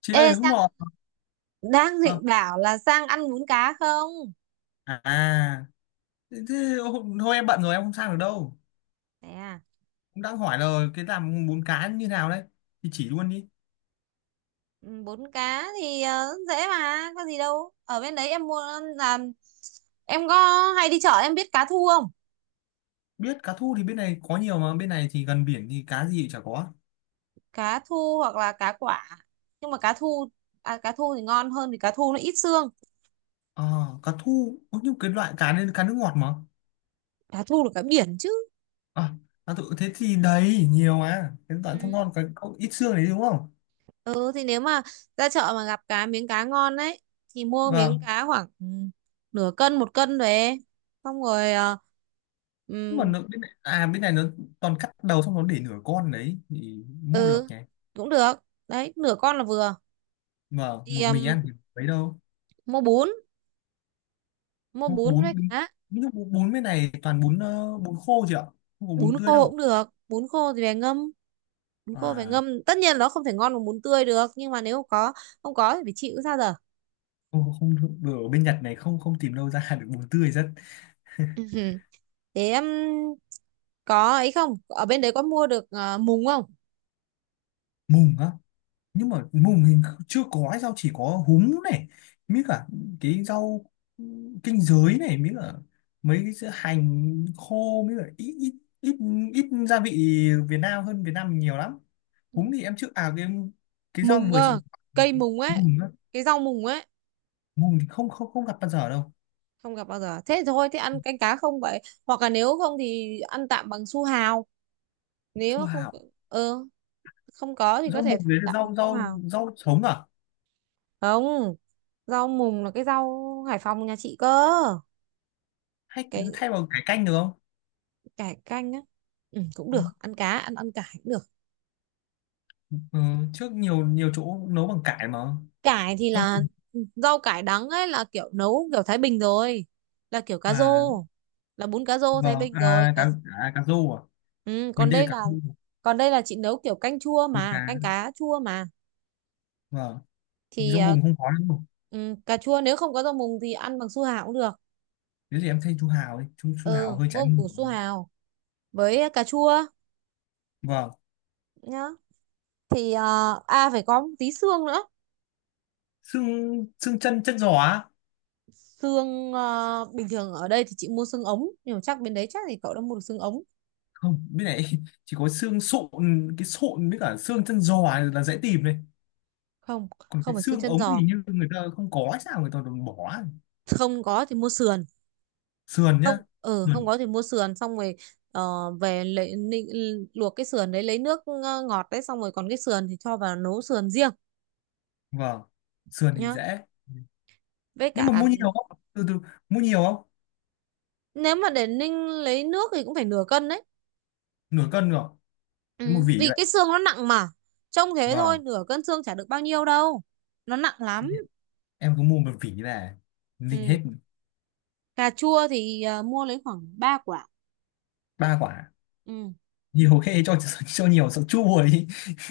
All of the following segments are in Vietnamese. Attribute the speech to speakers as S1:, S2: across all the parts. S1: Chị
S2: Ê
S1: ơi, hôm
S2: Sang,
S1: nọ...
S2: đang
S1: Ờ,
S2: định bảo là Sang ăn bún cá không?
S1: à thế, thôi em bận rồi, em không sang được đâu.
S2: Thế à,
S1: Cũng đang hỏi là cái làm bún cá như nào đấy thì chỉ luôn đi.
S2: ừ, bún cá thì dễ mà, có gì đâu. Ở bên đấy em mua là em có hay đi chợ, em biết cá thu không?
S1: Biết cá thu thì bên này có nhiều mà, bên này thì gần biển thì cá gì chả có.
S2: Cá thu hoặc là cá quả. Nhưng mà cá thu à, cá thu thì ngon hơn vì cá thu nó ít xương.
S1: À, cá thu có nhưng cái loại cá nên cá nước ngọt mà.
S2: Cá thu là cá biển chứ.
S1: Ờ, à, cá thu, thế thì đấy nhiều mà, cái loại
S2: Ừ.
S1: thơm ngon cái có ít xương đấy đúng không?
S2: Ừ thì nếu mà ra chợ mà gặp cá ngon đấy thì mua miếng
S1: Vâng.
S2: cá khoảng nửa cân một cân về. Xong rồi ờ, ừ,
S1: Nhưng mà nó, bên này, à bên này nó toàn cắt đầu, xong nó để nửa con đấy thì mua được
S2: ừ
S1: nhỉ?
S2: cũng được, đấy nửa con là vừa.
S1: Vâng,
S2: Thì
S1: một mình ăn thì mấy đâu.
S2: mua bún mua
S1: bún
S2: bún
S1: bún
S2: với cá.
S1: bún bún bên này toàn bún, bún khô chị ạ. Không có bún
S2: Bún
S1: tươi
S2: khô cũng
S1: đâu.
S2: được, bún khô thì về ngâm, bún khô phải
S1: À
S2: ngâm, tất nhiên nó không thể ngon bằng bún tươi được nhưng mà nếu không có, không có thì phải chịu sao giờ.
S1: không, không được. Ở bên Nhật này không không tìm đâu ra được bún tươi, rất...
S2: Ừ, thế có ấy không, ở bên đấy có mua được mùng không?
S1: Mùng á? Nhưng mà mùng mình chưa có ấy, rau chỉ có húng này, mới cả cái rau kinh giới này, mới cả mấy cái sữa hành khô, mới cả ít ít, ít ít gia vị Việt Nam, hơn Việt Nam mình nhiều lắm.
S2: Ừ.
S1: Húng thì em chưa, cái cái rau
S2: Mùng
S1: vừa chị...
S2: cơ, cây mùng ấy,
S1: Mùng á?
S2: cái rau mùng ấy.
S1: Mùng thì không không không gặp bao giờ đâu.
S2: Không gặp bao giờ, thế thôi, thế ăn canh cá không vậy, hoặc là nếu không thì ăn tạm bằng su hào. Nếu
S1: Su
S2: mà không,
S1: hào?
S2: ừ, không có thì có
S1: Rau
S2: thể
S1: mùng
S2: thay
S1: đấy là
S2: tạm bằng
S1: rau
S2: su
S1: rau
S2: hào.
S1: rau sống à?
S2: Không, rau mùng là cái rau Hải Phòng nhà chị cơ.
S1: Hay
S2: Cái
S1: thay bằng cải canh được không?
S2: cải canh á, ừ, cũng được, ăn cá ăn ăn cải cũng được.
S1: Ừ, trước nhiều nhiều chỗ nấu bằng cải mà.
S2: Cải thì
S1: Rau
S2: là
S1: mùng.
S2: ừ, rau cải đắng ấy là kiểu nấu kiểu Thái Bình rồi, là kiểu cá rô,
S1: À
S2: là bún cá rô Thái
S1: vâng,
S2: Bình rồi
S1: à
S2: cá...
S1: cá, à, cá rô à?
S2: Ừ,
S1: Mình
S2: còn
S1: đây là
S2: đây
S1: cá
S2: là,
S1: rô.
S2: còn đây là chị nấu kiểu canh chua
S1: Mùng
S2: mà,
S1: cá.
S2: canh cá chua mà.
S1: Vâng.
S2: Thì
S1: Rau
S2: à,
S1: mùng không có đâu.
S2: ừ, cà chua nếu không có rau mùng thì ăn bằng su hào cũng được.
S1: Thế thì em thay chú Hào đi, chú
S2: Ừ,
S1: Hào hơi trái
S2: mua củ
S1: mùa.
S2: su hào với cà chua
S1: Vâng.
S2: nhá. Thì à phải có một tí xương nữa.
S1: Xương xương chân chân giò á?
S2: Xương bình thường ở đây thì chị mua xương ống nhưng mà chắc bên đấy chắc thì cậu đã mua được xương ống.
S1: Không, bên này chỉ có xương sụn. Cái sụn với cả xương chân giò là dễ tìm này.
S2: Không,
S1: Còn
S2: không
S1: cái
S2: phải xương
S1: xương
S2: chân
S1: ống
S2: giò,
S1: thì như người ta không có hay sao người ta còn bỏ.
S2: không có thì mua sườn.
S1: Sườn nhá?
S2: Không, ừ, không
S1: Sườn.
S2: có thì mua sườn, xong rồi về luộc cái sườn đấy lấy nước ngọt đấy, xong rồi còn cái sườn thì cho vào nấu sườn riêng
S1: Vâng. Sườn thì
S2: nhá.
S1: dễ.
S2: Với
S1: Nhưng
S2: cả
S1: mà mua nhiều không, từ từ... Mua nhiều không?
S2: nếu mà để ninh lấy nước thì cũng phải nửa cân đấy.
S1: Nửa cân rồi? Nếu một
S2: Ừ,
S1: vỉ
S2: vì
S1: vậy?
S2: cái xương nó nặng mà, trông thế thôi
S1: Vâng.
S2: nửa cân xương chả được bao nhiêu đâu, nó nặng
S1: Thế
S2: lắm.
S1: thì em cứ mua một vỉ về ninh hết.
S2: Ừ. Cà chua thì à, mua lấy khoảng 3 quả.
S1: Ba quả?
S2: Ừ.
S1: Nhiều khê cho cho nhiều sợ chua đi.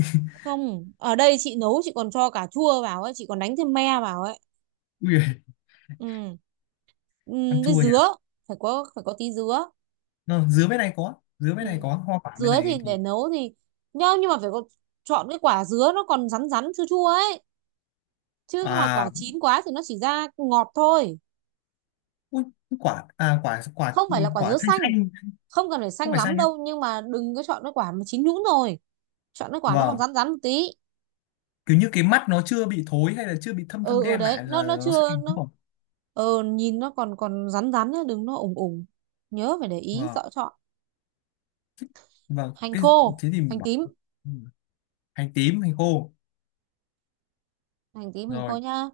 S2: Không, ở đây chị nấu chị còn cho cà chua vào ấy, chị còn đánh thêm me vào ấy.
S1: Ui, giời,
S2: Ừ.
S1: ăn
S2: Ừ, với
S1: chua nhỉ?
S2: dứa, phải có, phải có tí dứa.
S1: Ờ, dứa bên này có, dứa bên
S2: Ừ.
S1: này có hoa quả, bên
S2: Dứa thì
S1: này
S2: để
S1: thì...
S2: nấu thì nhá, nhưng mà phải có, chọn cái quả dứa nó còn rắn rắn chua chua ấy. Chứ mà quả
S1: À
S2: chín quá thì nó chỉ ra ngọt thôi.
S1: ui, quả à, quả quả
S2: Không phải là quả
S1: quả
S2: dứa
S1: xanh
S2: xanh,
S1: xanh?
S2: không cần phải
S1: Không
S2: xanh
S1: phải
S2: lắm
S1: xanh nhá.
S2: đâu nhưng mà đừng có chọn cái quả mà chín nhũn rồi. Chọn cái quả nó còn
S1: Vâng,
S2: rắn rắn một tí.
S1: kiểu như cái mắt nó chưa bị thối hay là chưa bị thâm thâm
S2: Ừ ừ,
S1: đen
S2: đấy
S1: lại là
S2: nó
S1: nó
S2: chưa
S1: xanh đúng
S2: nó
S1: không?
S2: nhìn nó còn còn rắn rắn nhá, đừng nó ủng ủng, nhớ phải để ý
S1: Vâng,
S2: rõ chọn.
S1: vâng,
S2: Hành
S1: cái...
S2: khô,
S1: Thế thì mình
S2: hành
S1: bảo...
S2: tím,
S1: Ừ. Hành tím, hành khô.
S2: hành tím hành khô
S1: Rồi.
S2: nhá.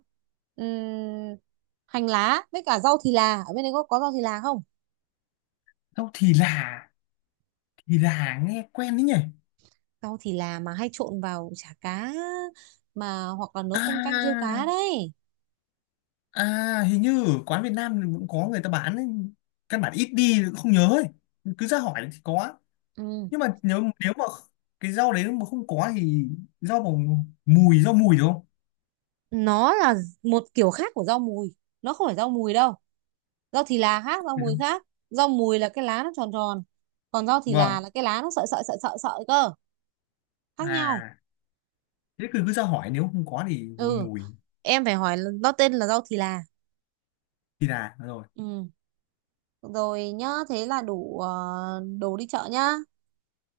S2: Ừm, Hành lá với cả rau thì là, ở bên đấy có rau thì là không?
S1: Đâu, thì là... Thì là nghe quen đấy nhỉ.
S2: Rau thì là mà hay trộn vào chả cá mà, hoặc là nấu canh, canh riêu cá
S1: À,
S2: đấy.
S1: à, hình như ở quán Việt Nam thì cũng có người ta bán ấy. Căn bản ít đi không nhớ ấy. Cứ ra hỏi thì có.
S2: Ừm,
S1: Nhưng mà nếu, nếu mà cái rau đấy mà không có thì rau bằng mùi, rau mùi đúng không?
S2: nó là một kiểu khác của rau mùi, nó không phải rau mùi đâu, rau thì là khác, rau
S1: Phải
S2: mùi
S1: không?
S2: khác. Rau mùi là cái lá nó tròn tròn, còn rau thì
S1: Vâng.
S2: là cái lá nó sợi sợi sợi sợi sợi cơ, khác nhau.
S1: À thế cứ cứ ra hỏi, nếu không có thì dùng
S2: Ừ,
S1: mùi.
S2: em phải hỏi là- nó tên là rau thì là.
S1: Thì là rồi.
S2: Ừ, rồi nhá, thế là đủ đồ đi chợ nhá.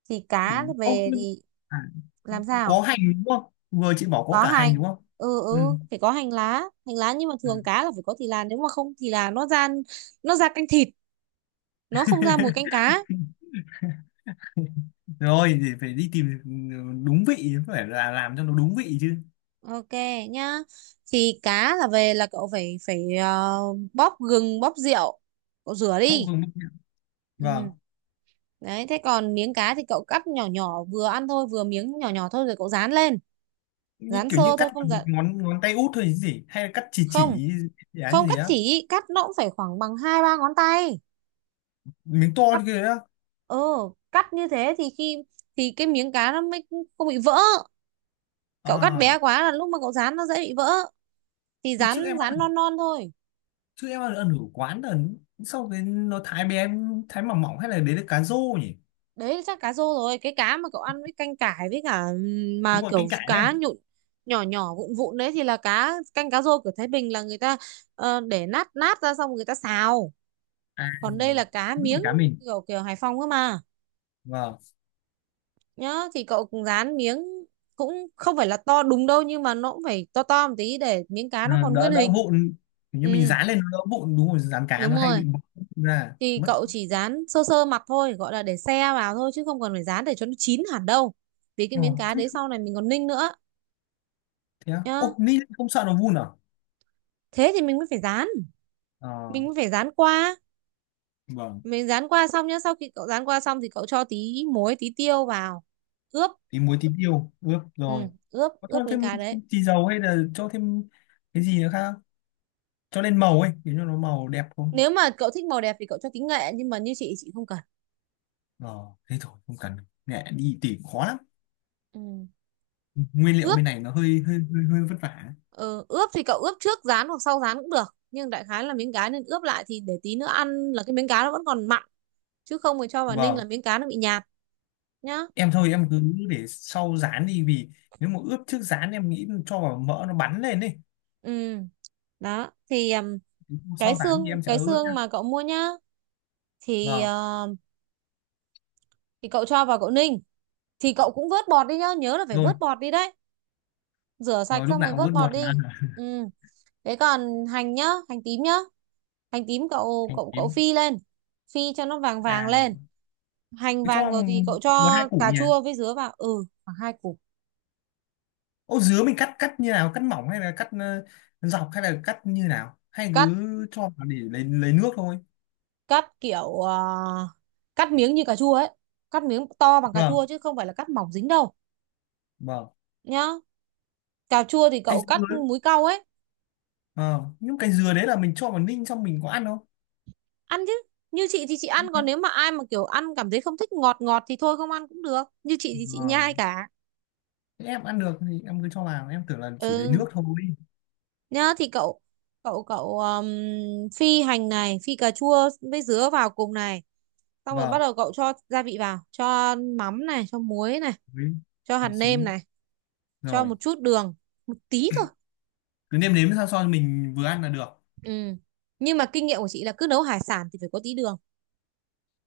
S2: Thì
S1: Ừ.
S2: cá
S1: Ô,
S2: về
S1: nhưng...
S2: thì
S1: À,
S2: làm
S1: có
S2: sao,
S1: hành đúng không, vừa chị bảo có
S2: có
S1: cả hành
S2: hành,
S1: đúng không?
S2: ừ
S1: Ừ.
S2: ừ phải có hành lá. Hành lá, nhưng mà
S1: Ừ.
S2: thường cá là phải có thì là, nếu mà không thì là nó ra, nó ra canh thịt, nó không ra mùi canh cá.
S1: Rồi thì phải đi tìm. Đúng vị phải là Làm cho nó đúng vị chứ.
S2: Ok nhá. Thì cá là về là cậu phải phải bóp gừng, bóp rượu, cậu rửa
S1: Bốc
S2: đi.
S1: không bốc? Vâng.
S2: Ừ. Đấy, thế còn miếng cá thì cậu cắt nhỏ nhỏ vừa ăn thôi, vừa miếng nhỏ nhỏ thôi rồi cậu rán lên.
S1: như
S2: Rán
S1: kiểu như
S2: sơ
S1: cắt
S2: thôi không
S1: bằng
S2: dặn,
S1: ngón ngón tay út thôi chứ gì, hay là cắt chỉ
S2: không,
S1: chỉ Dự án như
S2: không
S1: thế
S2: cắt
S1: á?
S2: chỉ, cắt nó cũng phải khoảng bằng hai ba ngón tay.
S1: Miếng to
S2: Cắt
S1: như thế á?
S2: ừ, cắt như thế thì khi thì cái miếng cá nó mới không bị vỡ. Cậu cắt
S1: À.
S2: bé quá là lúc mà cậu rán nó dễ bị vỡ. Thì
S1: Thì trước
S2: rán
S1: em
S2: rán
S1: ăn,
S2: non non thôi.
S1: ở quán là sau cái nó thái bé, thái mỏng mỏng, hay là đấy là cá rô nhỉ?
S2: Đấy chắc cá rô rồi, cái cá mà cậu ăn với canh cải với cả
S1: Đúng
S2: mà
S1: rồi,
S2: kiểu
S1: canh cải đây.
S2: cá nhụn nhỏ nhỏ vụn vụn đấy thì là cá canh, cá rô của Thái Bình là người ta để nát nát ra xong người ta xào.
S1: À,
S2: Còn đây là cá
S1: đúng rồi,
S2: miếng,
S1: cá mình...
S2: kiểu kiểu Hải Phòng cơ mà.
S1: Vâng.
S2: Nhá thì cậu cũng rán miếng, cũng không phải là to đúng đâu nhưng mà nó cũng phải to to một tí để miếng cá
S1: Ừ,
S2: nó còn
S1: đỡ
S2: nguyên
S1: đỡ
S2: hình.
S1: vụn. Kiểu như mình
S2: Ừ,
S1: dán lên nó đỡ vụn, đúng rồi dán cá
S2: đúng
S1: nó hay
S2: rồi,
S1: bị bong ra
S2: thì
S1: mất.
S2: cậu chỉ rán sơ sơ mặt thôi, gọi là để xe vào thôi chứ không cần phải rán để cho nó chín hẳn đâu, vì cái
S1: Ờ,
S2: miếng cá
S1: thế,
S2: đấy sau này mình còn ninh nữa.
S1: thế à?
S2: Nhá,
S1: Ô, ni không sợ nó vun à?
S2: thế thì mình mới phải dán,
S1: Ờ,
S2: mình mới phải dán qua
S1: vâng.
S2: mình dán qua xong nhá, sau khi cậu dán qua xong thì cậu cho tí muối tí tiêu vào ướp.
S1: Tí muối, tí tiêu ướp
S2: Ừ,
S1: rồi.
S2: ướp
S1: Có cho
S2: ướp miếng
S1: thêm
S2: cá đấy.
S1: tí dầu hay là cho thêm cái gì nữa khác không? Cho lên màu ấy, để cho nó màu đẹp không?
S2: Nếu mà cậu thích màu đẹp thì cậu cho tí nghệ nhưng mà như chị không cần.
S1: Ờ, thế thôi, không cần. Mẹ đi tỉ khó lắm.
S2: Ừ.
S1: Nguyên liệu
S2: Ướp,
S1: bên này nó hơi vất vả.
S2: ừ, ướp thì cậu ướp trước rán hoặc sau rán cũng được nhưng đại khái là miếng cá nên ướp lại thì để tí nữa ăn là cái miếng cá nó vẫn còn mặn, chứ không thì cho vào ninh là
S1: Vâng.
S2: miếng cá nó bị nhạt nhá.
S1: Em thôi, em cứ để sau rán đi, vì nếu mà ướp trước rán em nghĩ cho vào mỡ nó bắn lên đi.
S2: Ừ, đó thì cái
S1: Sau rán
S2: xương,
S1: thì em sẽ ướp nhá.
S2: mà cậu mua nhá thì
S1: Vâng.
S2: thì cậu cho vào cậu ninh, thì cậu cũng vớt bọt đi nhá, nhớ là phải
S1: Rồi,
S2: vớt bọt đi đấy, rửa sạch
S1: rồi, lúc
S2: xong
S1: nào
S2: rồi
S1: cũng
S2: vớt
S1: vớt
S2: bọt
S1: bột mà.
S2: đi. Ừ, thế còn hành nhá, hành tím nhá, hành tím cậu
S1: Hành
S2: cậu cậu
S1: tím.
S2: phi lên, phi cho nó vàng vàng lên.
S1: À,
S2: Hành
S1: cứ
S2: vàng
S1: cho
S2: rồi thì cậu
S1: một hai
S2: cho
S1: củ
S2: cà
S1: nhỉ?
S2: chua với dứa vào. Ừ, khoảng hai củ.
S1: Ô dứa mình cắt cắt như nào? Cắt mỏng hay là cắt, dọc hay là cắt như nào? Hay
S2: Cắt
S1: cứ cho vào để lấy nước thôi.
S2: cắt kiểu à, cắt miếng như cà chua ấy, cắt miếng to bằng cà chua
S1: Vâng,
S2: chứ không phải là cắt mỏng dính đâu
S1: vâng.
S2: nhá. Cà chua thì
S1: Cây
S2: cậu cắt
S1: dứa, ấy.
S2: múi cau ấy.
S1: Ờ, nhưng cái dừa đấy là mình cho vào ninh xong mình có ăn không?
S2: Ăn chứ, như chị thì chị ăn,
S1: Không thế.
S2: còn nếu mà ai mà kiểu ăn cảm thấy không thích ngọt ngọt thì thôi không ăn cũng được, như chị thì chị
S1: Ờ,
S2: nhai cả.
S1: thế em ăn được thì em cứ cho vào, em tưởng là chỉ lấy
S2: Ừ,
S1: nước thôi.
S2: nhá thì cậu cậu cậu phi hành này, phi cà chua với dứa vào cùng này, xong rồi bắt
S1: Vâng,
S2: đầu cậu cho gia vị vào, cho mắm này, cho muối này,
S1: với
S2: cho hạt
S1: mì
S2: nêm
S1: chính
S2: này, cho
S1: rồi.
S2: một chút đường, một tí thôi.
S1: Cứ nêm nếm sao cho mình vừa ăn là được.
S2: Ừ, nhưng mà kinh nghiệm của chị là cứ nấu hải sản thì phải có tí đường,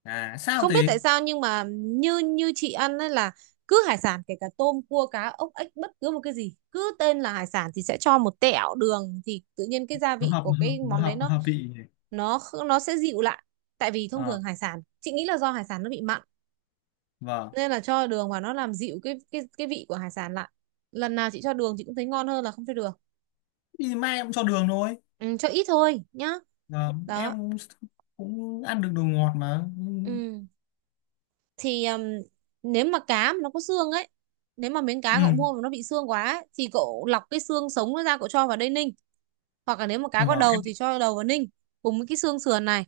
S1: À sao
S2: không biết tại
S1: thế?
S2: sao nhưng mà như như chị ăn ấy là cứ hải sản kể cả tôm cua cá ốc ếch bất cứ một cái gì cứ tên là hải sản thì sẽ cho một tẹo đường thì tự nhiên cái gia vị của cái món đấy
S1: Hợp vị nhỉ?
S2: nó sẽ dịu lại. Tại vì thông
S1: Ờ,
S2: thường hải sản chị nghĩ là do hải sản nó bị mặn,
S1: vâng.
S2: nên là cho đường vào nó làm dịu cái vị của hải sản lại. Lần nào chị cho đường chị cũng thấy ngon hơn là không cho đường.
S1: Thì mai em cho đường thôi.
S2: Ừ, cho ít thôi nhá,
S1: Ờ, em
S2: đó.
S1: cũng ăn được đồ ngọt mà.
S2: Ừ, thì nếu mà cá mà nó có xương ấy, nếu mà miếng cá cậu
S1: Ừ.
S2: mua mà nó bị xương quá ấy, thì cậu lọc cái xương sống nó ra cậu cho vào đây ninh, hoặc là nếu mà cá
S1: Ờ,
S2: có
S1: vâng
S2: đầu
S1: em.
S2: thì cho đầu vào ninh cùng với cái xương sườn này.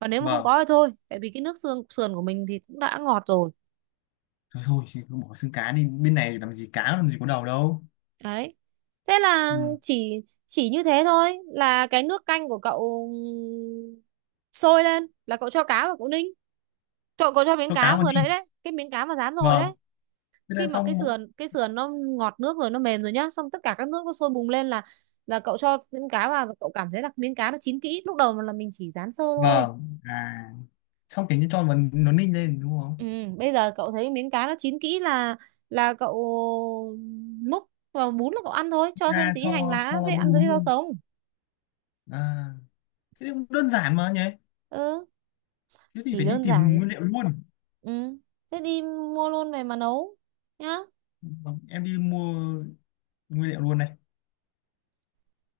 S2: Và nếu mà không
S1: Vâng,
S2: có thì thôi, tại vì cái nước xương sườn của mình thì cũng đã ngọt rồi.
S1: thôi, thôi thì cứ bỏ xương cá đi, bên này làm gì cá làm gì có đầu đâu.
S2: Đấy, thế là
S1: Ừ.
S2: chỉ như thế thôi, là cái nước canh của cậu sôi lên là cậu cho cá vào cậu ninh, cậu cậu cho miếng
S1: Cho cá
S2: cá
S1: vào
S2: vừa
S1: đi.
S2: nãy đấy, cái miếng cá mà rán rồi
S1: Vâng.
S2: đấy.
S1: Thế
S2: Khi
S1: là
S2: mà
S1: xong bộ...
S2: cái sườn nó ngọt nước rồi, nó mềm rồi nhá, xong tất cả các nước nó sôi bùng lên là cậu cho miếng cá vào, cậu cảm thấy là miếng cá nó chín kỹ, lúc đầu là mình chỉ rán sơ thôi.
S1: Vâng, à, xong kiểu như cho vào nó ninh lên đúng không?
S2: Ừ, bây giờ cậu thấy miếng cá nó chín kỹ là cậu múc vào bún là cậu ăn thôi, cho thêm
S1: Ra
S2: tí hành
S1: cho
S2: lá
S1: cho vào
S2: với
S1: bữa
S2: ăn với
S1: đún
S2: rau
S1: luôn.
S2: sống.
S1: À, thế thì cũng đơn giản mà nhỉ.
S2: Ừ,
S1: Thế thì
S2: thì
S1: phải đi
S2: đơn
S1: tìm
S2: giản,
S1: nguyên liệu luôn.
S2: ừ, thế đi mua luôn về mà nấu nhá.
S1: Vâng, em đi mua nguyên liệu luôn đây.